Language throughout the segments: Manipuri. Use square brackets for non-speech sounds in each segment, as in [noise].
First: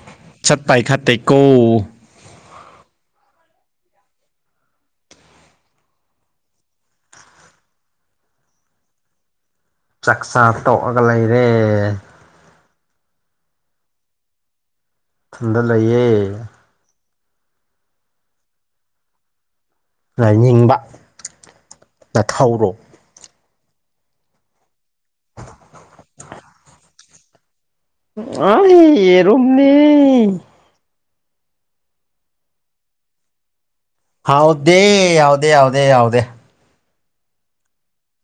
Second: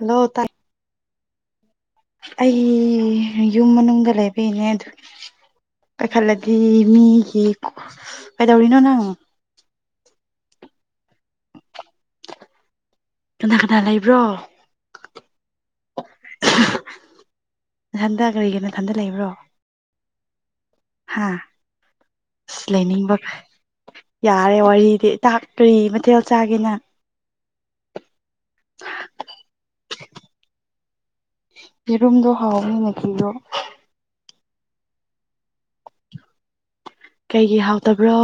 ꯍꯜꯂꯣ ꯇꯥꯏ ꯆꯠꯄꯥꯏꯈꯥ ꯇꯦꯛꯀꯣ ꯑꯩ ꯌꯨꯝ ꯃꯅꯨꯡꯗ ꯂꯩꯕꯅꯦ ꯑꯗꯨ ꯄꯥꯏꯈꯠꯂꯗꯤ ꯃꯤꯒꯤ ꯀꯩꯗꯧꯔꯤꯅꯣ ꯅꯪ ꯆꯥꯛꯆꯥ ꯇꯣꯛꯑꯒ ꯂꯩꯔꯦ ꯀꯅꯥ ꯀꯅꯥ ꯂꯩꯕ꯭ꯔꯣ ꯏ ꯊꯟꯗ ꯂꯩꯌꯦꯦ ꯏꯊꯟꯗ ꯀꯔꯤꯒꯤꯅꯣ ꯏꯊꯟꯗ ꯂꯩꯕ꯭ꯔꯣ ꯑꯅꯤꯕ ꯍꯥ ꯑ ꯂꯩꯅꯤꯡꯕ ꯐ ꯌꯥꯔꯦ ꯋꯥꯔꯤ ꯗꯤꯇꯥꯛ ꯀꯔꯤ ꯃꯊꯦꯜ ꯆꯥꯒꯦꯅ ꯑꯩ ꯑꯦꯔꯝꯅꯤ ꯌꯦꯔꯨꯝꯗ ꯍꯥꯎꯃꯤ ꯅꯈꯜꯂꯣ ꯍꯥꯎꯗ ꯌꯥꯥꯎꯗ ꯌꯥꯥꯎꯗ ꯌꯥꯥꯎꯗ ꯀꯩꯒꯤ ꯍꯥꯎꯇꯕ꯭ꯔꯣ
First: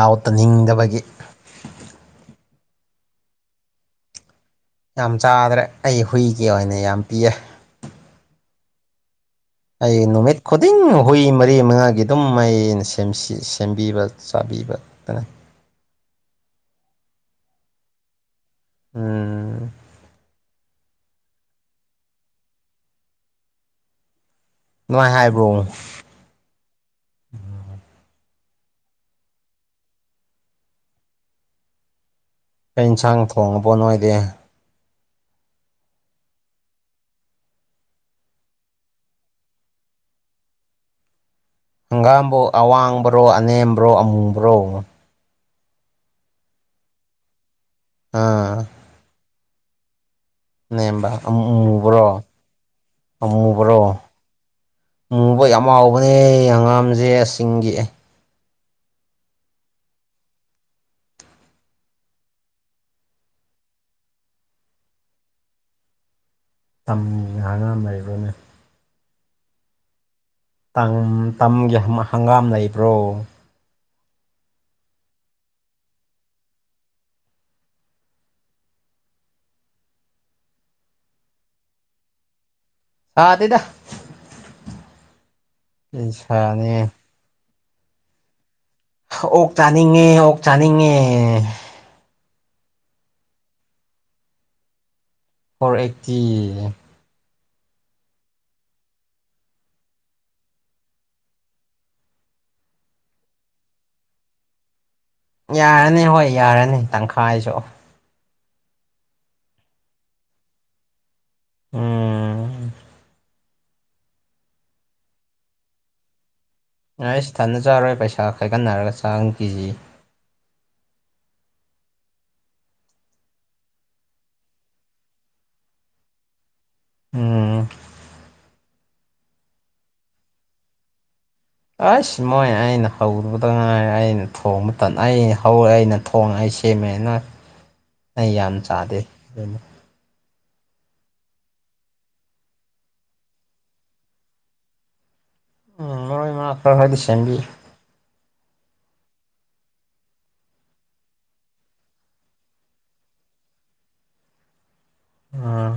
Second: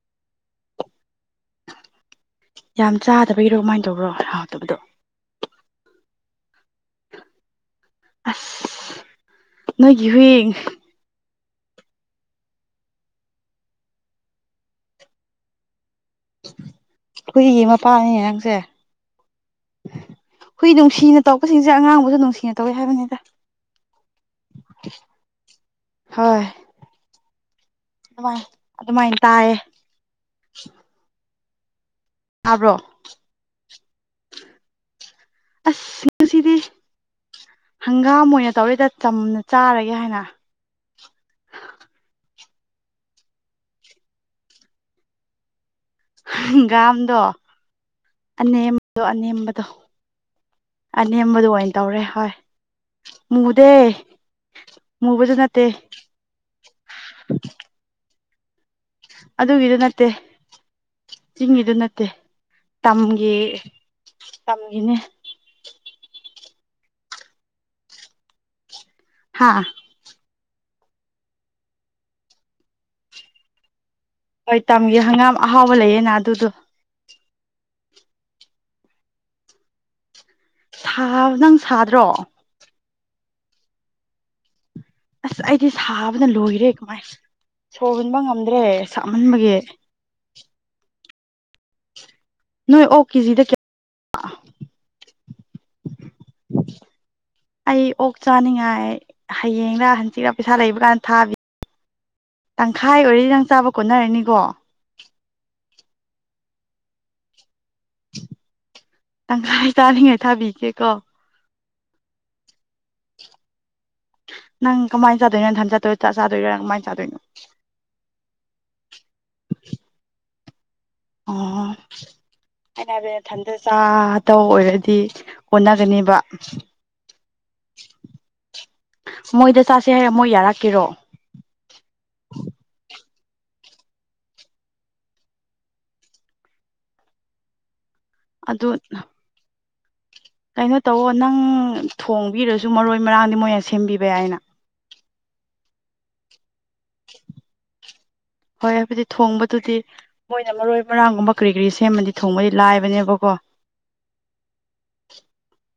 ꯑꯥꯎꯠꯇꯅꯤꯡꯗꯕꯒꯤ ꯌꯥꯝ ꯆꯥꯗꯕꯒꯤꯔꯣ ꯀꯃꯥꯏꯅ ꯇꯧꯕ꯭ꯔꯣ ꯍꯥꯎꯇꯕꯗꯣ ꯌꯥꯝ ꯆꯥꯗ꯭ꯔꯦ ꯑꯩ ꯍꯨꯏꯒꯤ ꯑꯣꯏꯅ ꯌꯥꯝ ꯄꯤꯑꯦ ꯑꯁ ꯑꯩ ꯅꯣꯏꯒꯤ ꯍꯨꯏ ꯅꯨꯃꯤꯠ ꯈꯗꯤ ꯍꯃꯗ ꯇꯔꯤ ꯃꯉꯥꯒꯤ ꯑꯗꯨꯝ ꯃꯩꯅ ꯁꯦꯝꯕꯤꯕ ꯆꯥꯕꯤꯕꯇꯅ ꯑꯩꯈꯣꯏꯒꯤ ꯃꯄꯥꯅꯤ ꯅꯪꯁꯦ ꯎꯝ ꯍꯨꯏ ꯅꯨꯡꯁꯤꯅ ꯇꯧꯔꯛꯄꯁꯤꯡꯁꯦ ꯑꯉꯥꯡꯕꯨꯁꯨ ꯅꯨꯡꯁꯤꯅ ꯇꯧꯋꯤ ꯍꯥꯏꯕꯅꯤꯗ ꯅꯨꯡꯥꯏ ꯍꯥꯏꯕ꯭ꯔꯣ ꯍꯣꯏ ꯑꯗꯨꯃꯥꯏꯅ ꯇꯥꯏꯌꯦ ꯇꯥꯕ꯭ꯔꯣ ꯆ ꯏꯟꯁꯥꯡ ꯊꯣꯡꯉꯕꯣꯠ ꯅꯣꯏꯗꯤꯦ ꯑꯁꯁꯤꯗꯤ ꯍꯪꯒꯥꯝ ꯑꯣꯏꯅ ꯇꯧꯔꯤꯗ ꯆꯝꯅ ꯆꯥꯔꯒꯦ ꯍꯥꯏꯅ ꯍꯪꯒꯥꯝꯕꯨꯣ ꯑꯋꯥꯡꯕ꯭ꯔꯣ ꯑꯅꯦꯝꯕ꯭ꯔꯣ ꯑꯃꯨꯕ꯭ꯔꯣ ꯍꯪꯒꯥꯝꯗꯣ ꯑꯥ ꯑꯅꯦꯝꯕꯗꯣ ꯑꯅꯦꯝꯕꯗꯣ ꯅꯦꯝꯕ ꯑꯅꯦꯝꯕꯗꯣ ꯑꯣꯏꯅ ꯇꯧꯔꯦ ꯑꯃꯨꯕ꯭ꯔꯣ ꯍꯣꯏ ꯃꯨꯗꯦ ꯑꯃꯨꯕ꯭ꯔꯣ ꯃꯨꯕꯁꯨ ꯃꯨꯕ ꯅꯠꯇꯦ ꯌꯥꯝ ꯍꯥꯎꯕꯅꯦ ꯑꯪꯉꯥꯝꯁꯦ ꯆꯤꯡꯑ ꯑꯗꯨꯗ ꯏꯗ ꯅꯠꯇꯦ ꯆꯤꯡꯒꯤꯗꯨ ꯅꯠꯇꯦ ꯇꯝꯒꯤ ꯇꯝꯒꯤꯅꯦ ꯇ ꯍꯥꯏꯅꯥꯡ ꯂꯩꯕꯅꯦ ꯍꯥꯥ ꯇꯒꯤ ꯍꯪꯒꯥꯝ ꯂꯩꯕ꯭ꯔꯣ ꯍꯣꯏ ꯇꯝꯒꯦ ꯍꯪꯒꯥꯝ ꯑꯍꯥꯎꯕ ꯂꯩꯌꯦꯅ ꯑꯗꯨꯗꯣ ꯅꯪ ꯁꯥꯗ꯭ꯔꯣ ꯍꯥꯥꯇꯩꯗ ꯑꯁ ꯑꯩꯗꯤ ꯁꯥꯕꯅ ꯂꯣꯏꯔꯦ ꯀꯃꯥꯏꯅ ꯁꯣꯟꯍꯣꯟꯕ ꯉꯝꯗ ꯑꯣꯛ ꯆꯥꯅꯤꯡꯉꯦ ꯑꯣꯛ ꯆꯥꯅꯤꯡꯉꯦ ꯅꯣꯏ ꯑꯣ ꯀꯦꯖꯤꯗ ꯀꯌꯥ ꯍꯔ ꯑꯦ ꯑꯩ ꯑꯣꯛ ꯆꯥꯅꯤꯡꯉꯥꯏ ꯍꯌꯦꯡꯔ ꯍꯪꯆꯤꯛꯔꯥ ꯄꯩꯁꯥ ꯂꯩꯕ ꯀꯥꯟꯗ ꯊꯥꯕꯤ ꯇꯪꯈꯥꯏ ꯑꯣꯏꯔꯗꯤ ꯅꯪ ꯆꯥꯕ ꯀꯣꯠꯅꯔꯅꯤꯀꯣ ꯌꯥꯔꯅꯤ ꯍꯣꯏ ꯌꯥꯔꯅꯤ ꯇꯪꯈꯥꯏꯁꯨ ꯇꯪꯈꯥꯏ ꯇꯥꯔꯤꯉꯥꯏ ꯊꯥꯕꯤꯒꯦꯀꯣ ꯎꯝ ꯅꯪ ꯀꯃꯥꯏꯅ ꯆꯗ ꯅ ꯊꯟ ꯆ ꯆ ꯆ ꯑꯩ ꯏꯁ ꯊꯅ ꯆꯥꯔꯣꯏ ꯄꯩꯁꯥ ꯈꯥꯏꯒꯠꯟꯅꯔꯒ ꯆꯥꯡ ꯀꯦꯖꯤ ꯑ ꯑꯩꯅ ꯍꯥꯏꯕ ꯏꯊꯟꯗ ꯆꯥꯗ ꯑꯣꯏꯔꯗꯤ ꯍꯅꯒꯅꯦꯕ ꯎꯝ ꯃꯣꯏꯗ ꯆꯁꯤꯦ ꯍꯥꯏꯔ ꯃꯣꯏ ꯌꯥꯔꯛꯀꯦꯔꯣ ꯑꯩꯁ ꯃꯣꯏ ꯑꯩꯅ ꯍꯧꯔꯨꯕꯗ ꯉꯥꯏ ꯑꯩꯅ ꯊꯣꯡꯕ ꯃꯇꯝ ꯑꯩꯅ ꯍꯧꯔꯦ ꯑꯩꯅ ꯊꯣꯡꯉ ꯁꯦꯝꯃꯦꯅ ꯑꯩ ꯌꯥꯝ ꯑꯗꯨ ꯆꯥꯗꯦ ꯑꯗꯨꯅ ꯀꯩꯅꯣ ꯇꯧꯑꯣ ꯅꯪ ꯊꯣꯡꯕꯤꯔꯁꯨ ꯃꯔꯣꯏ ꯃꯔꯥꯡꯗꯤ ꯃꯣꯏꯅ ꯁꯦꯝꯕꯤꯕ ꯌꯥꯏꯅ ꯎꯝ ꯃꯔꯣꯏ ꯃ ꯈꯔ ꯍꯥꯏꯗꯤ ꯁꯦꯝꯕꯤ ꯍꯣꯏ ꯍꯥꯏꯕꯗꯤ ꯊꯣꯡꯕꯗꯨꯗꯤ ꯃꯣꯏꯅ ꯃꯔꯣꯏ ꯃꯔꯥꯡꯒꯨꯝꯕ ꯀꯔꯤ ꯀꯔꯤ ꯁꯦꯝꯃꯗꯤ ꯊꯣꯡꯕꯗꯤ ꯂꯥꯏꯕꯅꯦꯕꯀꯣ ꯑꯥ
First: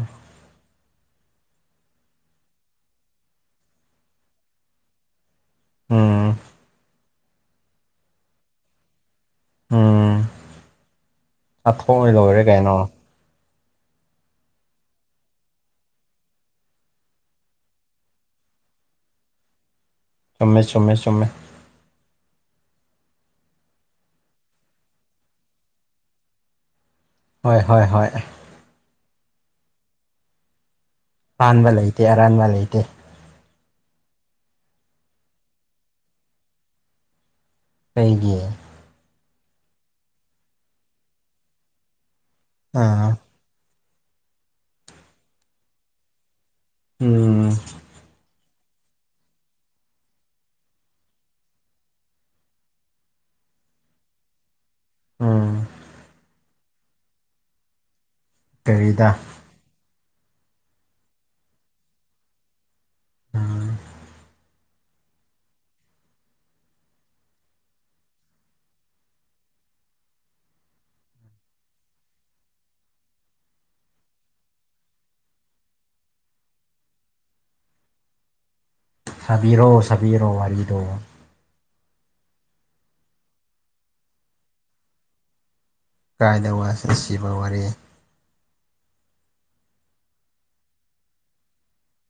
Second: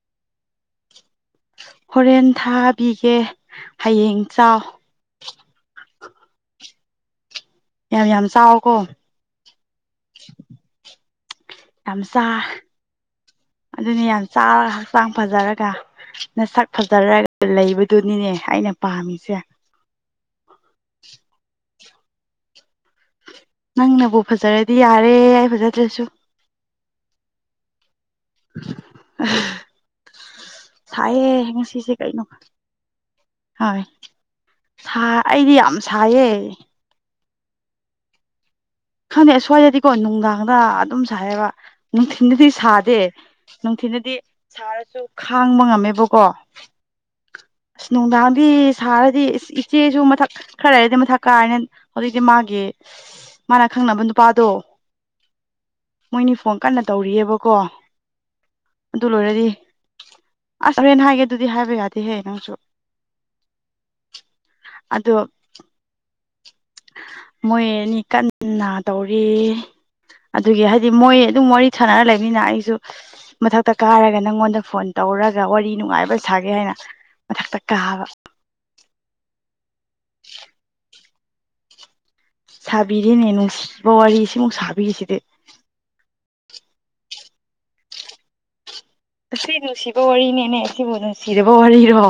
ꯍꯣꯔꯦꯟ ꯊꯥꯕꯤꯒꯦ ꯍꯌꯦꯡ ꯆꯥꯎ ꯎꯝ ꯌꯥꯝ ꯌꯥꯝ ꯆꯥꯎꯀꯣ ꯎꯝ ꯑꯊꯣꯛꯉꯗ ꯑꯣꯏꯔꯦ ꯀꯩꯅꯣ ꯑꯗꯨꯅꯤ ꯌꯥꯝ ꯆꯥꯔ ꯍꯛꯆꯥꯡ ꯐꯖꯔꯒ ꯅ ꯁꯛ ꯐꯖꯔꯒ ꯂꯩꯕꯗꯨꯅꯤꯅꯦ ꯑꯩꯅ ꯄꯥꯝꯃꯤꯁꯦ ꯆꯨꯝꯃꯦ ꯆꯨꯝꯃꯦ ꯆꯨꯝꯃꯦ ꯅꯪꯅꯕꯨ ꯐꯖꯔꯗꯤ ꯌꯥꯔꯦ ꯑꯩ ꯐꯖꯗ꯭ꯔꯁꯨ ꯍꯣꯏ ꯍꯣꯏ ꯍꯣꯏ ꯁꯥꯏꯌꯦꯦ ꯑꯔꯥꯟꯕ ꯉꯁꯤꯁꯦ ꯂꯩꯇꯦ ꯀꯩꯅꯣ ꯑꯔꯥꯟꯕ ꯂꯩꯇꯦ ꯍꯣꯏ ꯑꯩꯗꯤ ꯌꯥꯝ ꯁꯥꯏꯌꯦ ꯀꯩꯒꯤ ꯈꯪꯉꯦ ꯑꯁ꯭ꯋꯥꯏꯗꯗꯤꯀꯣ ꯅꯨꯡꯗꯥꯡꯗ ꯑꯗꯨꯝ ꯁꯥꯏꯌꯦꯕ ꯅꯨꯡꯊꯤꯟꯗꯗꯤ ꯁꯥꯗꯦ ꯑꯥ ꯅꯨꯡꯊꯤꯟꯗꯗꯤ ꯁꯥꯔꯁꯨ ꯈꯥꯡꯕ ꯉꯝꯃꯦꯕꯀꯣ ꯎꯝ ꯑꯁ ꯅꯨꯡꯗꯥꯡꯗꯤ ꯁꯥꯔꯗꯤ ꯏꯆꯦꯁꯨ ꯃꯊꯛ ꯈꯔ ꯍꯥꯏꯔꯗꯤ ꯃꯊꯛ ꯀꯥꯔꯅꯤ ꯍꯧꯖꯤꯛꯇꯤ ꯃꯥꯒꯤ ꯃꯥꯅ ꯈꯪꯅꯕ ꯅꯨꯄꯥꯗꯣ ꯎꯝ ꯃꯣꯏꯅꯤ ꯐꯣꯟ ꯀꯟꯅ ꯇꯧꯔꯤꯑꯕꯀꯣ ꯑꯗꯨ ꯀꯔꯤꯗ ꯂꯣꯏꯔꯗꯤ ꯑꯁ ꯍꯣꯔꯦꯟꯦꯟ ꯍꯥꯏꯒꯦ ꯑꯗꯨꯗꯤ ꯍꯥꯏꯕ ꯌꯥꯗꯦꯍꯦ ꯅꯪꯁꯨ ꯎꯝ ꯑꯗꯣ [inaudible] ꯃꯣꯏꯅꯤ ꯀꯟꯅ ꯇꯧꯔꯤ ꯑꯗꯨꯒꯤ ꯍꯥꯏꯗꯤ ꯃꯣꯏ ꯑꯗꯨꯝ ꯋꯥꯔꯤ ꯁꯥꯅꯔ ꯂꯩꯅꯤꯅ ꯑꯩꯁꯨ ꯃꯊꯛꯇ ꯀꯥꯔꯒ ꯅꯪꯉꯣꯟꯗ ꯐꯣꯟ ꯇꯧꯔꯒ ꯋꯥꯔꯤ ꯅꯨꯡꯉꯥꯏꯕ ꯁꯥꯒꯦ ꯍꯥꯏꯅ ꯃꯗꯛ ꯇꯀ ꯍꯥꯕ ꯁꯥꯕꯤꯔꯣ ꯁꯥꯕꯤꯔꯣ ꯋꯥꯔꯤꯗꯣ ꯁꯥꯕꯤꯔꯤꯅꯦ ꯅꯨꯡꯁꯤꯕ ꯋꯥꯔꯤ ꯁꯤꯃꯨꯛ ꯁꯥꯕꯤꯈꯤꯁꯤꯗꯤ ꯀꯥꯏꯗꯕ ꯁꯤꯕ ꯋꯥꯔꯤ ꯑꯁꯤ ꯅꯨꯡꯁꯤꯕ ꯋꯥꯔꯤꯅꯦꯅꯦ ꯁꯤꯕꯨ ꯅꯨꯡꯁꯤꯕ ꯋꯥꯔꯤꯔꯣ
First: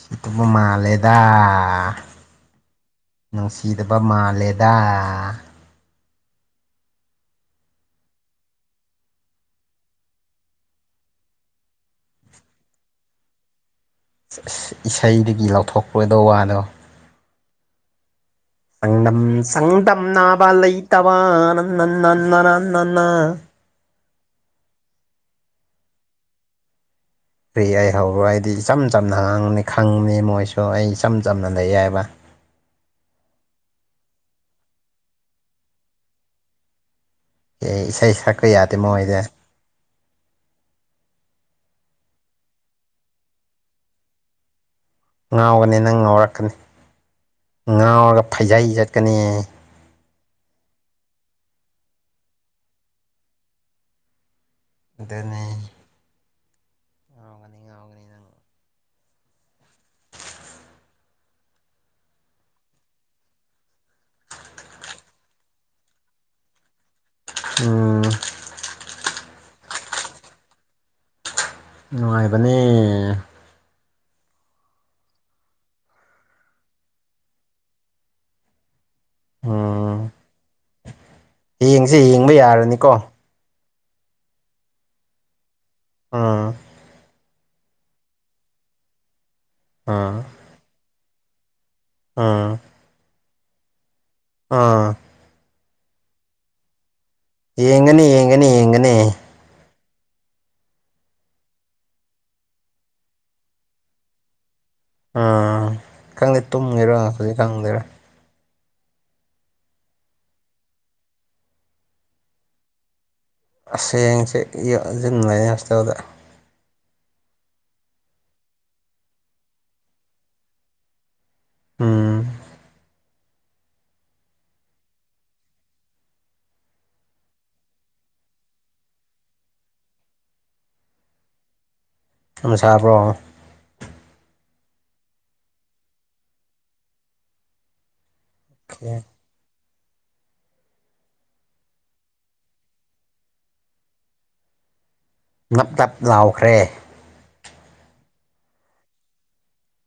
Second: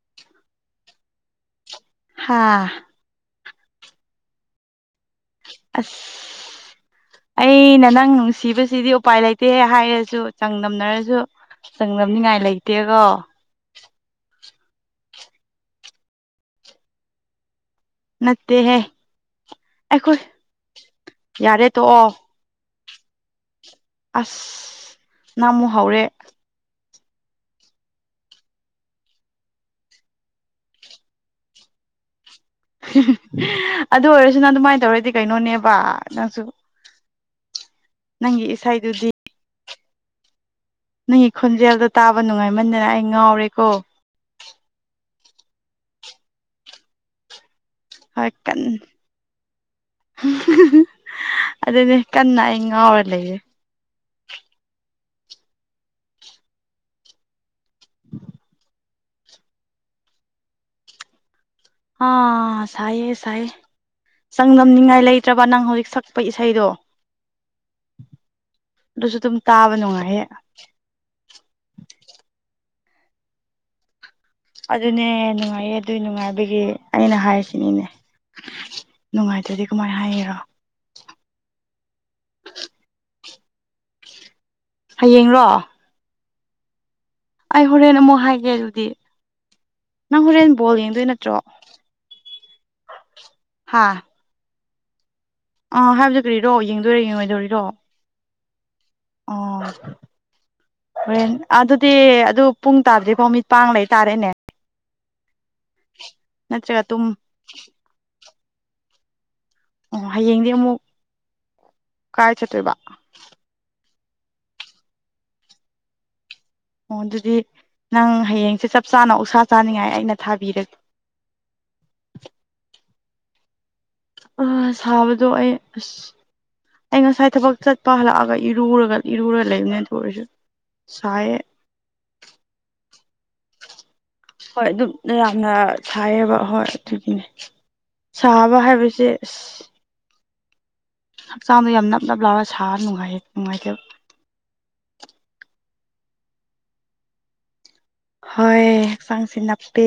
ꯁꯤꯇꯕꯨ ꯃꯥꯂꯦꯗ ꯍꯥꯥ ꯅꯨꯡꯁꯤꯗꯕ ꯃꯥꯜꯂꯦꯗ ꯑꯁ ꯑꯩꯅ ꯅꯪ ꯅꯨꯡꯁꯤꯕꯁꯤꯗꯤ ꯎꯄꯥꯏ ꯂꯩꯇꯦ ꯍꯥꯏꯔꯁꯨ ꯆꯥꯡꯗꯝꯅꯔꯁꯨ ꯆꯪꯅꯕꯅꯤꯉꯥꯏ ꯂꯩꯇꯦꯀꯣ ꯏꯁꯩꯗꯒꯤ ꯂꯧꯊꯣꯛꯄꯣꯏꯗ ꯋꯥꯅꯣ ꯅꯠꯇꯦꯍꯦ ꯁꯒꯝ ꯁꯗꯝ ꯑꯩꯈꯣꯏ ꯅꯥꯕꯂ ꯇꯋꯥ ꯅ ꯌꯥꯔꯦ ꯅ ꯅ ꯇꯣꯛꯑꯣ ꯅꯅ ꯅꯪꯅ ꯑꯁ ꯅꯅꯥꯃꯨ ꯍꯥꯎꯔꯦ ꯀꯔꯤ ꯑꯩ ꯍꯧꯔ꯭ꯔꯣ ꯑꯩꯗꯤ ꯏꯆꯝ ꯆꯝꯅ ꯍꯥꯡꯅꯤ ꯈꯪꯅꯤ ꯃꯣꯏꯁꯨ ꯑꯩ ꯏꯆꯝ ꯆꯝꯅ ꯂꯩ ꯌꯥꯏꯕ ꯑꯗꯨ ꯑꯣꯏꯔꯁꯨꯅ ꯑꯗꯨꯃꯥꯏꯅ ꯇꯧꯔꯗꯤ ꯀꯩꯅꯣꯅꯦꯕ ꯅꯪꯁꯨ ꯑꯩ ꯏꯁꯩ ꯁꯛꯄ ꯅꯪꯒꯤ ꯌꯥꯗꯦ ꯏꯁꯩꯗꯨꯗꯤ ꯃꯣꯏꯗ ꯅꯪꯒꯤ ꯈꯣꯟꯖꯦꯜꯗꯣ ꯇꯥꯕ ꯅꯨꯡꯉꯥꯏꯃꯟꯗꯅ ꯑꯩ ꯉꯥꯎꯔꯦꯀꯣ ꯉꯥꯎꯒꯅꯤ ꯅꯪ ꯉꯥꯎꯔꯛꯀꯅꯤ ꯉꯥꯎꯔꯒ ꯍꯣꯏ ꯐꯩꯖꯩ ꯀꯟꯅ ꯆꯠꯀꯅꯤ ꯑꯗꯨꯅꯦ ꯀꯟꯅ ꯑꯩ ꯉꯥꯎꯔ ꯂꯩꯔꯦ ꯑꯗꯨꯅꯤ ꯉꯥꯎꯒꯅꯤ ꯉꯥꯎꯒꯅꯤ ꯅꯪ [inaudible] ꯑꯥ ꯁꯥꯏꯌꯦ ꯁꯥꯏꯌꯦ ꯆꯥꯡꯗꯝꯅꯤꯉꯥꯏ ꯂꯩꯇ꯭ꯔꯕ ꯅꯪ ꯍꯧꯖꯤꯛ ꯁꯛꯄ ꯏꯁꯩꯗꯣ ꯎꯝ ꯑꯗꯨꯁꯨ ꯑꯗꯨꯝ ꯇꯥꯕ ꯅꯨꯡꯉꯥꯏꯍꯦ ꯅꯨꯡꯉꯥꯏꯕꯅꯤ ꯑꯗꯨꯅꯦ ꯅꯨꯡꯉꯥꯏꯌꯦ ꯑꯗꯨꯏ ꯅꯨꯡꯉꯥꯏꯕꯒꯤ ꯑꯩꯅ ꯍꯥꯏꯔꯤꯁꯤꯅꯦꯅꯦ ꯅꯨꯡꯉꯥꯏꯇ꯭ꯔꯗꯤ ꯎꯝ ꯀꯃꯥꯏꯅ ꯍꯥꯏꯔꯤꯔꯣ ꯌꯦꯡꯁꯦ ꯌꯦꯡꯕ ꯌꯥꯔꯅꯤꯀꯣ ꯍꯌꯦꯡꯔꯣ ꯑꯥ ꯑꯩ ꯍꯣꯔꯦꯟ ꯑꯃꯨꯛ ꯍꯥꯏꯒꯦ ꯑꯗꯨꯗꯤ ꯅꯪ ꯍꯣꯔꯦꯟ ꯕꯣꯜ ꯌꯦꯡꯗꯣꯏ ꯅꯠꯇ꯭ꯔꯣ ꯑꯥ ꯍꯥꯥ ꯑꯥ ꯑꯥ ꯍꯥꯏꯕꯗꯨ ꯀꯔꯤꯔꯣ ꯌꯦꯡꯗꯣꯏꯔꯦ ꯌꯦꯡꯉꯣꯏꯗꯧꯔꯤꯔꯣ ꯏꯪꯅꯤ ꯏꯒꯅꯤ ꯍꯣꯔꯦꯟ ꯑꯗꯨꯗꯤ ꯑꯗꯨ ꯄꯨꯡ ꯇꯥꯗ꯭ꯔꯤ ꯐꯥꯎ ꯃꯤꯠꯄꯥꯡ ꯂꯩꯇꯥꯥꯔꯦꯅꯦ ꯎꯝ ꯈꯪꯗꯦ ꯅꯠꯇ꯭ꯔꯒ ꯇꯨꯝꯒꯦꯔꯣ ꯇꯨꯝ ꯄꯖꯤꯛ ꯈꯪꯗꯦꯔꯥ ꯑꯣ ꯍꯌꯦꯡꯗꯤ ꯑꯃꯨꯛ ꯀꯥꯏ ꯆꯠꯇꯣꯏꯕ ꯑꯁ ꯍꯌ‌ꯦꯡꯁꯦ ꯓꯨꯟ ꯂꯩ‌ꯌ‌ꯦ ꯍꯣꯁꯇ‌ꯦꯜꯗ ꯑꯣ ꯑꯗꯨꯗꯤ ꯅꯪ ꯍꯌꯦꯡꯁꯦ ꯆꯞ ꯆꯥꯅ ꯑ‌ꯣꯛꯁꯥ ꯆꯥꯅꯤꯡꯉꯥꯏ ꯑꯩꯅ ꯊꯥꯕꯤꯔꯒꯦ ꯎꯝ ꯑ ꯁꯥꯕꯗꯣ ꯑꯩ ꯑꯁ ꯑꯩ ꯉꯁꯥꯏ ꯊꯕꯛ ꯆꯠꯄ ꯍꯜꯂꯛꯑꯒ ꯏꯔꯨꯔꯒ ꯏꯔꯨꯔꯒ ꯂꯩꯕꯅꯦꯅ ꯑꯗꯨ ꯑꯣꯏꯔꯁꯨ ꯁꯥꯏ ꯌꯦ ꯑ ꯁꯥꯕ꯭ꯔꯣ ꯍꯣꯏ ꯑꯗꯨꯝ ꯌꯥꯝꯅ ꯁꯥꯏꯌꯦꯕ ꯍꯣꯏ ꯑꯗꯨꯒꯤꯅꯦ ꯁꯥꯕ ꯑꯣꯀꯦ ꯍꯥꯏꯕꯁꯦ ꯑꯁ ꯍꯛꯆꯥꯡꯗꯣ ꯌꯥꯝ ꯅꯞ ꯅꯞ ꯂꯥꯎꯔ ꯁꯥꯔ ꯅꯨꯡꯉ ꯅꯨꯡꯉꯥꯏꯇꯕ ꯅꯞ ꯅꯞ ꯂꯥꯎꯈ꯭ꯔꯦ ꯍꯣꯏ ꯍꯛꯆꯥꯡ ꯁꯦ ꯅꯞ ꯄꯦ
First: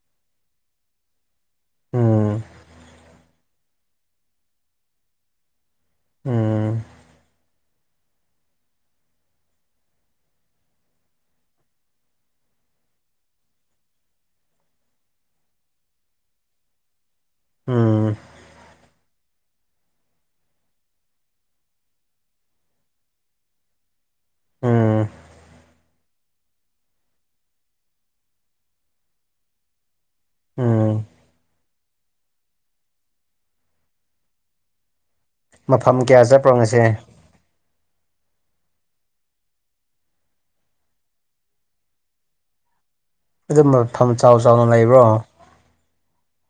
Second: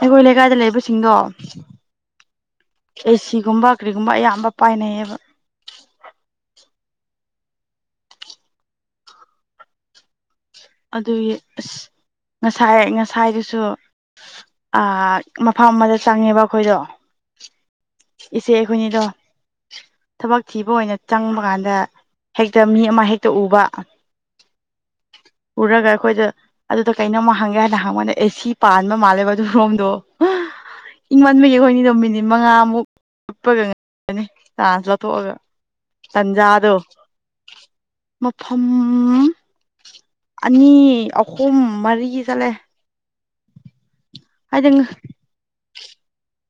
ꯑꯩꯈꯣꯏ ꯂꯩꯀꯥꯏꯗ ꯂꯩꯕꯁꯤꯡꯗꯣ ꯎꯝ ꯑꯦꯁꯤꯒꯨꯝꯕ ꯀꯔꯤꯒꯨꯝꯕ ꯑꯌꯥꯝꯕ ꯄꯥꯏꯅꯩꯌꯦꯕ ꯎꯝ ꯑꯗꯨꯒꯤ ꯑꯁ ꯉꯁꯥꯏ ꯉꯁꯥꯏꯗꯨꯁꯨ ꯑ ꯃꯐꯝ ꯑꯃꯗ ꯆꯪꯉꯦꯕ ꯑꯩꯈꯣꯏꯗꯣ ꯎꯝ ꯏꯆꯦ ꯑꯩꯈꯣꯏꯅꯤꯗꯣ ꯊꯕꯛ ꯊꯤꯕ ꯑꯣꯏꯅ ꯆꯪꯕ ꯀꯥꯟꯗ ꯍꯦꯛꯇ ꯃꯤ ꯑꯃ ꯍꯦꯛꯇ ꯎꯕ ꯎꯝ ꯄꯨꯔꯒ ꯑꯩꯈꯣꯏꯗ ꯑꯗꯨꯗ ꯀꯩꯅꯣꯝꯃ ꯍꯪꯒꯦ ꯍꯥꯏꯅ ꯍꯪꯕꯗ ꯑꯦꯁꯤ ꯄꯥꯟꯕ ꯃꯥꯜꯂꯦꯕ ꯑꯗꯨꯔꯣꯝꯗꯣ ꯎꯝ ꯏꯪ ꯃꯟꯕꯒꯤ ꯑꯩꯈꯣꯏꯅꯤꯗꯣ ꯃꯤꯅꯤꯠ ꯃꯉꯥꯃꯨꯛꯄꯒ ꯉꯅꯤ ꯊꯣꯛꯑꯒ ꯃꯐꯝ ꯀꯌꯥ ꯆꯠꯄ꯭ꯔꯣ ꯇꯟꯖꯥꯗꯣ ꯉꯁꯤ ꯃꯐꯝ ꯑꯅꯤ ꯑꯍꯨꯝ ꯃꯔꯤ ꯆꯠꯂꯦ ꯑꯗꯨ ꯃꯐꯝ ꯆꯥꯎ ꯆꯥꯎꯅ ꯍꯥꯏꯗꯤ ꯂꯩꯕ꯭ꯔꯣ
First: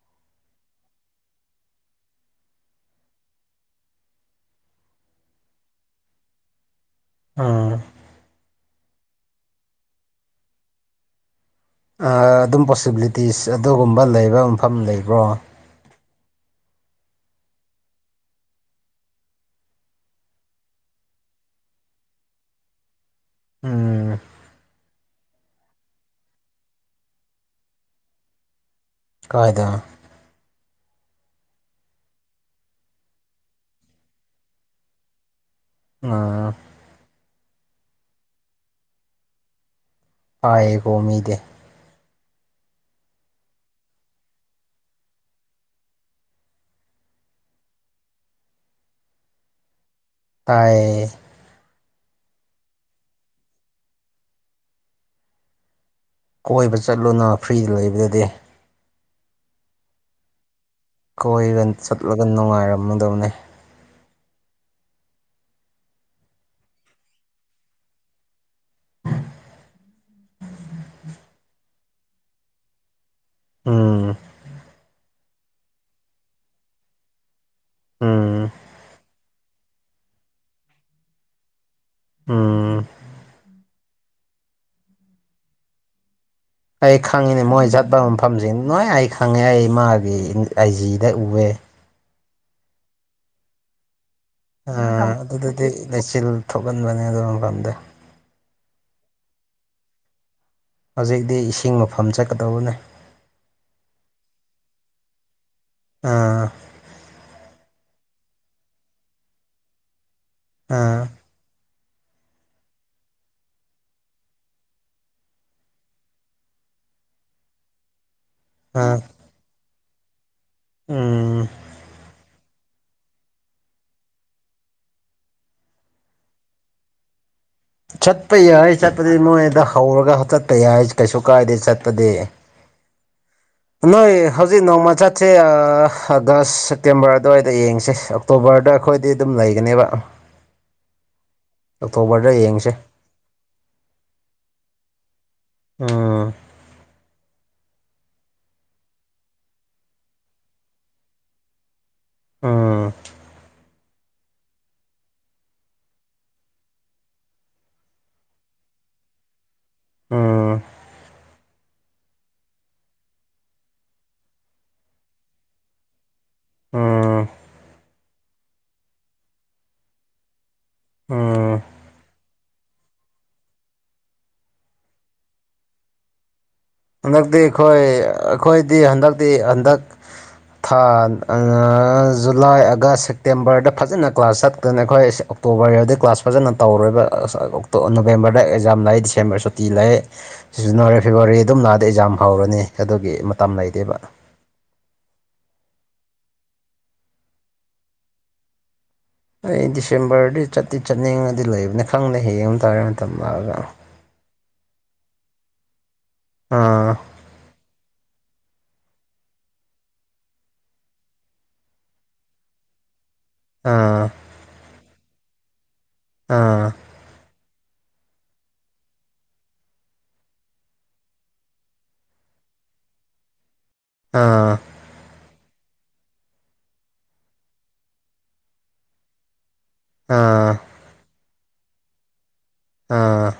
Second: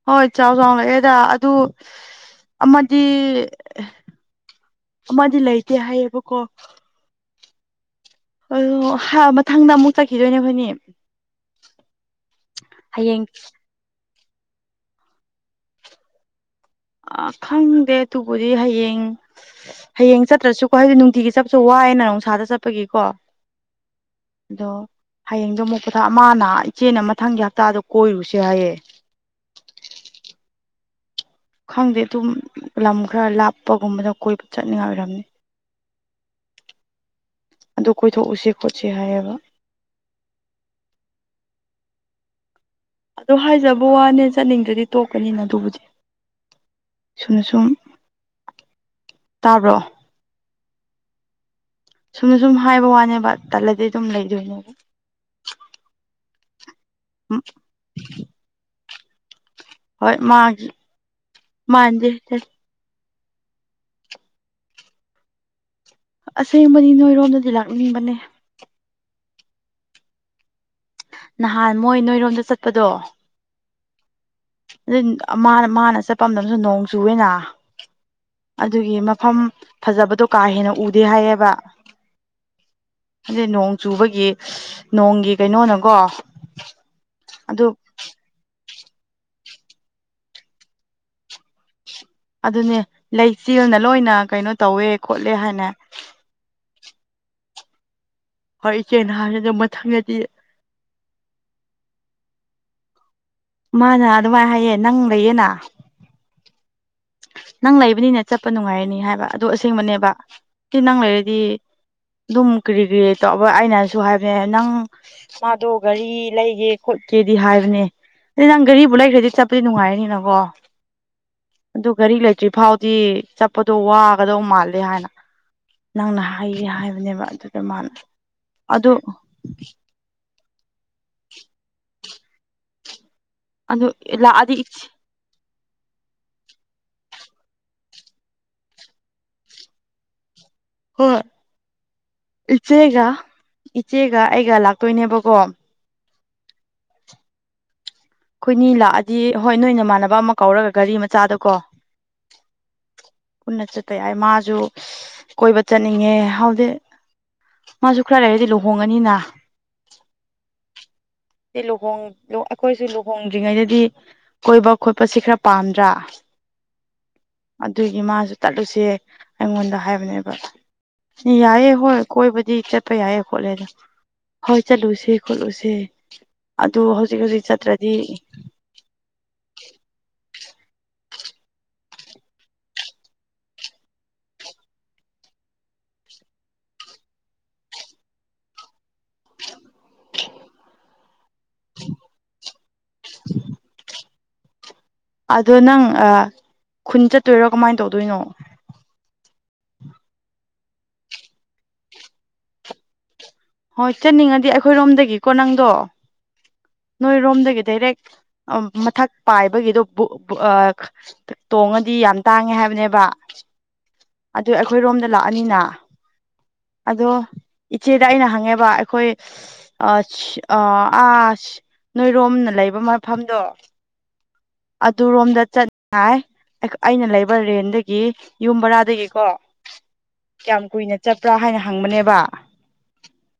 ꯍꯣꯏ ꯆꯥꯎ ꯆꯥꯎ ꯂꯩꯑꯦꯗ ꯑꯗꯨ ꯑꯃꯗꯤ ꯑꯃꯗꯤ ꯂꯩꯇꯦ ꯍꯥꯏꯌꯦꯕꯀꯣ ꯎꯝ ꯑ ꯃꯊꯪꯗ ꯑꯃꯨꯛ ꯆꯠꯈꯤꯗꯣꯏꯅꯦ ꯑꯩꯈꯣꯏꯅꯦ ꯑꯗꯨꯝ ꯄꯣꯁꯤꯕꯤꯂꯤꯇꯤꯁ ꯑꯗꯨꯒꯨꯝꯕ ꯂꯩꯕ ꯃꯐꯝ ꯂꯩꯕ꯭ꯔꯣ ꯑ ꯈꯪꯗꯦ ꯑꯗꯨꯕꯨꯗꯤ ꯍꯌꯦꯡ ꯍꯌꯦꯡ ꯆꯠꯇ꯭ꯔꯁꯨꯀꯣ ꯍꯥꯏꯗꯤ ꯅꯨꯡꯇꯤꯒꯤ ꯆꯠꯄꯁꯨ ꯋꯥ ꯋꯥꯏ ꯅꯥ ꯅꯨꯡꯁꯥꯗ ꯆꯠꯄꯒꯤꯀꯣ ꯎꯝ ꯑꯗꯣ ꯍꯌꯦꯡꯗꯣ ꯑꯃꯨꯛꯀꯊꯥ ꯃꯥꯅ ꯏꯆꯦꯅ ꯃꯊꯪꯒꯤ ꯍꯞꯇꯥꯗꯣ ꯀꯣꯏꯔꯨꯁꯦ ꯍꯥꯏꯌꯦ ꯀꯥꯏꯗ ꯈꯪꯗꯦ ꯑꯗꯨꯝ ꯂꯝ ꯈꯔ ꯂꯥꯞꯄꯒꯨꯝꯕꯗ ꯀꯣꯏꯕ ꯆꯠꯅꯤꯡꯉꯥꯏ ꯑꯣꯏꯔꯝꯅꯤ ꯑꯥ ꯑꯗꯨ ꯀꯣꯏꯊꯣꯛꯎꯁꯦ ꯈꯣꯠꯁꯦ ꯍꯥꯏꯌꯦꯕ ꯄꯥꯏꯌꯦꯒꯣꯃꯤꯗ ꯑ ꯍꯥꯏꯖꯕ ꯋꯥꯅꯦ ꯆꯠꯅꯤꯡꯗ꯭ꯔꯗꯤ ꯇꯣꯛꯀꯅꯤꯅ ꯑꯗꯨꯕꯨꯗꯤ ꯁꯨꯝꯅ ꯁꯨꯝ ꯇꯥꯕ꯭ꯔꯣ ꯇꯥꯏ ꯁꯨꯝꯅ ꯁꯨꯝ ꯍꯥꯏꯕ ꯋꯥꯅꯦꯕ ꯇꯜꯂꯗꯤ ꯑꯗꯨꯝ ꯂꯩꯗꯣꯏꯅꯦꯕ ꯀꯣꯏꯕ ꯆꯠꯂꯨꯅ ꯎꯝ ꯐ꯭ꯔꯤꯗ ꯂꯩꯕꯗꯗꯤ ꯍꯣꯏ ꯃꯥꯒꯤ ꯀꯣꯏꯒ ꯃꯥꯟꯗꯦ ꯆꯠꯂꯒ ꯅꯨꯡꯉꯥꯏꯔꯝꯒꯗꯕꯅꯤ ꯑꯁꯦꯡꯕꯗꯤ ꯅꯣꯏꯔꯣꯝꯗꯗꯤ ꯂꯥꯛꯅꯤꯡꯕꯅꯦ ꯅꯍꯥꯟ ꯃꯣꯏ ꯅꯣꯏꯔꯣꯝꯗ ꯆꯠꯄꯗꯣ ꯎꯝ ꯑꯗꯨ ꯃꯥ ꯃꯥꯅ ꯆꯠꯄ ꯃꯇꯝꯗꯝꯁꯨ ꯅꯣꯡ ꯆꯨꯋꯦꯅ ꯎꯝ ꯑꯗꯨꯒꯤ ꯃꯐꯝ ꯐꯖꯕꯗꯣ ꯀꯥ ꯍꯦꯟꯅ ꯎꯗꯦ ꯍꯥꯏꯌꯦꯕ ꯎꯝ ꯑꯗꯨꯗꯤ ꯅꯣꯡ ꯆꯨꯕꯒꯤ ꯅꯣꯡꯒꯤ ꯀꯩꯅꯣꯅꯀꯣ ꯑꯩ ꯈꯪꯉꯤꯅꯦ ꯑꯗꯨ ꯃꯣꯏ ꯆꯠꯄ ꯃꯐꯝꯁꯤ ꯅꯣꯏ ꯑꯩ ꯈꯪꯉꯦ ꯑꯩ ꯃꯥꯥꯒꯤ ꯑꯥꯏꯖꯤꯗ ꯎꯑꯦ ꯑꯗꯨꯅꯦ ꯂꯩꯆꯦꯜꯅ ꯂꯣꯏꯅ ꯀꯩꯅꯣ ꯇꯧꯋꯦ ꯈꯣꯠꯂꯦ ꯍꯥꯏꯅ ꯄꯟꯕꯅꯦ ꯑꯗꯨꯝ ꯄꯝꯗꯦ ꯍꯣꯏ ꯏꯆꯦ ꯅꯍꯥꯟ ꯑꯗꯨ ꯃꯊꯪꯒꯗꯤ ꯍꯧꯖꯤꯛꯇꯤ ꯏꯁꯤꯡ ꯃꯐꯝ ꯆꯠꯀꯗꯧꯕꯅꯦ ꯃꯥꯅ ꯑꯗꯨꯃꯥꯏꯅ ꯍꯥꯏꯌꯦ ꯅꯪ ꯂꯩꯌꯦꯅ ꯑꯥ ꯅꯪ ꯂꯩꯕꯅꯤꯅꯦ ꯆꯠꯄ ꯅꯨꯡꯉꯥꯏꯔꯅꯤ ꯍꯥꯏꯕ ꯑꯗꯨꯗꯣ ꯑꯁꯦꯡꯕꯅꯦꯕ ꯁꯤ ꯅꯪ ꯑꯥ ꯂꯩꯔꯗꯤ ꯑꯗꯨꯝ ꯀꯔꯤ ꯀꯔꯤ ꯇꯧꯕ ꯑꯩꯅꯁꯨ ꯍꯥꯏꯕꯅꯦ ꯅꯪ ꯃꯥꯗꯣ ꯒꯥꯔꯤ ꯂꯩꯒꯦ ꯈꯣ ꯦꯗꯤ ꯍꯥꯏꯕꯅꯦ ꯑꯗ ꯅꯪ ꯒꯥꯔꯤꯕꯨ ꯑꯥ ꯂꯩꯈ꯭ꯔꯗꯤ ꯆꯠꯄꯗꯤ ꯅꯨꯡꯉꯥꯏꯔꯅꯤꯅꯀꯣ ꯎꯝ ꯑꯗꯨ ꯒꯥꯔꯤ ꯂꯩꯇ꯭ꯔꯤ ꯐꯥꯎꯗꯤ ꯆꯠꯄꯗꯣ ꯋꯥꯒꯗꯧ ꯃꯥꯜꯂꯦ ꯍꯥꯏꯅ ꯅꯪꯅ ꯍꯥꯏꯒ ꯍꯥꯏꯕꯅꯦꯕ ꯑꯗꯨ ꯃꯥꯅ ꯆꯠꯄ ꯌꯥꯏ ꯆꯠꯄꯗꯤ ꯃꯣꯏꯗ ꯍꯧꯔꯒ ꯆꯠꯄ ꯌꯥꯏ ꯀꯩꯁꯨ ꯀꯥꯏꯗꯦ ꯆꯠꯄꯗꯤ ꯑꯗꯨ ꯅꯣꯏ ꯂꯥꯛꯑꯗꯤ ꯍꯧꯖꯤꯛ ꯅꯃꯥꯁꯥꯁꯦ ꯑ ꯗꯁ ꯁꯦꯞꯇꯦꯦꯝꯕꯔ ꯑꯗꯨꯋꯥꯏꯗ ꯌꯦꯡꯁꯦ ꯑꯣꯛꯇꯣꯕꯔꯗ ꯑꯩꯈꯣꯏꯗꯤ ꯑꯗꯨꯝ ꯂꯩꯒꯅꯦꯕ ꯍꯣꯏ ꯑꯣꯛꯇꯣꯕꯔꯗ ꯌꯦꯡꯁꯦ ꯏꯆꯦꯒ ꯏꯆꯦꯒ ꯑꯩꯒ ꯂꯥꯛꯇꯣꯏꯅꯦꯕꯀꯣ ꯎꯝ ꯑꯩꯈꯣꯏꯅꯤ ꯂꯥꯛꯑꯗꯤ ꯍꯣꯏ ꯅꯣꯏ ꯏꯃꯥꯟꯅꯕ ꯑꯃ ꯀꯧꯔꯒ ꯒꯥꯔꯤ ꯃꯆꯥꯗ ꯀꯣ ꯎꯝ ꯎ ꯀ ꯍꯥꯏ ꯃꯥꯁꯨ ꯀꯣꯏꯕ ꯆꯠꯅꯤꯡꯉꯦ ꯍꯧꯗꯤ ꯃꯥꯁꯨ ꯈꯔ ꯂꯩꯔꯗꯤ ꯂꯨꯍꯣꯡꯉꯅꯤꯅ ꯎꯝ ꯂꯨꯍ ꯑꯩꯈꯣꯏꯁꯨ ꯂꯨꯍꯣꯡꯗ꯭ꯔꯤꯉꯩꯗꯗꯤ ꯀꯣꯏꯕ ꯈꯣꯠꯄꯁꯤ ꯈꯔ ꯄꯥꯝꯗ꯭ꯔꯥ ꯎꯝ ꯑꯗꯨꯒꯤ ꯃꯥꯁꯨ ꯇꯠꯂꯨꯁꯦ ꯑꯩꯉꯣꯟꯗ ꯍꯥꯏꯕꯅꯦꯕ ꯎꯝ ꯌꯥꯏꯑ ꯍꯣꯏ ꯀꯣꯏꯕꯨꯗꯤ ꯆꯠꯄ ꯌꯥꯏꯌꯦ ꯈꯣꯠꯂꯦꯗ ꯍꯣꯏ ꯆꯠꯂꯨꯁꯦ ꯈꯣꯠꯂꯨꯁꯦ ꯑꯗꯨ ꯍꯧꯖꯤꯛ ꯍꯟꯗꯛꯇꯤ ꯍꯧꯖꯤꯛ ꯑꯩꯈꯣꯏ ꯆꯠꯇ꯭ꯔꯗꯤ ꯑꯩꯈꯣꯏꯗꯤ ꯍꯟꯗꯛꯇꯤ ꯍꯟꯗꯛ ꯊꯥ ꯖꯨꯂꯥꯏ ꯑꯥꯒꯁ ꯁꯦꯞꯇꯦꯝꯕꯔꯗ ꯐꯖꯅ ꯀ꯭ꯂꯥꯁ ꯆꯠꯀꯅ ꯑꯩꯈꯣꯏ ꯑꯣꯛꯇꯣꯕꯔ ꯋꯥꯔꯤ ꯋꯥꯗꯤꯩ ꯀ꯭ꯂꯥꯁ ꯐꯖꯅ ꯇꯧꯔꯣꯏꯕ ꯅꯣꯕꯦꯝꯕꯔꯗ ꯑꯦꯛꯖꯥꯝ ꯂꯩ ꯗꯤꯁꯦꯝꯕꯔ ꯁꯨꯇꯤ ꯂꯩ ꯖꯅꯋꯥꯔꯤ ꯐꯦꯕꯋꯥꯔꯤ ꯑꯗꯨꯝ ꯂꯥꯛꯑꯗ ꯑꯦꯛꯖꯥꯝ ꯐ ꯍꯧꯔꯅꯤ ꯑꯗꯨꯒꯤ ꯃꯇꯝ ꯂꯩꯇꯦꯕ ꯑꯗꯣ ꯅꯪ ꯈꯨꯟ ꯆꯠꯇꯣꯏꯔꯣ ꯀꯃꯥꯏꯅ ꯇꯧꯗꯣꯏꯅꯣ ꯑꯩ ꯗꯤꯁꯦꯝꯕꯔꯗꯤ ꯆꯠꯇꯤ ꯆꯠꯅꯤꯡꯉꯗꯤ ꯂꯩꯕꯅꯦ ꯈꯪꯗꯦ ꯍꯡꯉꯕ ꯇꯥꯔ ꯃꯇꯝꯗ ꯍꯣꯏ ꯆꯠꯅꯤꯡꯉꯗꯤ ꯑꯩꯈꯣꯏꯔꯣꯝꯗꯒꯤꯀꯣ ꯅꯪꯗꯣ ꯑꯥ ꯅꯣꯏꯔꯣꯝꯗꯒꯤ ꯗꯥꯏꯔꯦꯛ ꯃꯊꯛ ꯄꯥꯏꯕꯒꯤꯗꯣ ꯇꯣꯡꯉꯗꯤ ꯌꯥꯝ ꯇꯥꯡꯉꯦ ꯍꯥꯏꯕꯅꯦꯕ ꯑꯥ ꯑꯗꯨ ꯑꯩꯈꯣꯏ ꯔꯣꯝꯗ ꯂꯥꯛꯑꯅꯤꯅ ꯑꯥ ꯑꯗꯣ ꯏꯆꯦꯗ ꯑꯩꯅ ꯍꯪꯉꯦꯕ ꯑꯩꯈꯣꯏ ꯑ ꯅꯣꯏꯔꯣꯝꯅ ꯂꯩꯕ ꯃꯐꯝꯗꯣ ꯑꯥ ꯑꯗꯨ ꯔꯣꯝꯗ ꯆꯠꯅꯤꯡꯉꯥꯏ ꯑꯩꯅ ꯂꯩꯕ ꯔꯦꯟꯗꯒꯤ ꯌꯨꯝ ꯕꯔꯥꯗꯒꯤꯀꯣ ꯑꯥ ꯀꯌꯥꯝ ꯀꯨꯏꯅ ꯆꯠꯄ꯭ꯔꯥ ꯍꯥꯏꯅ ꯍꯪꯕꯅꯦꯕ ꯑꯥ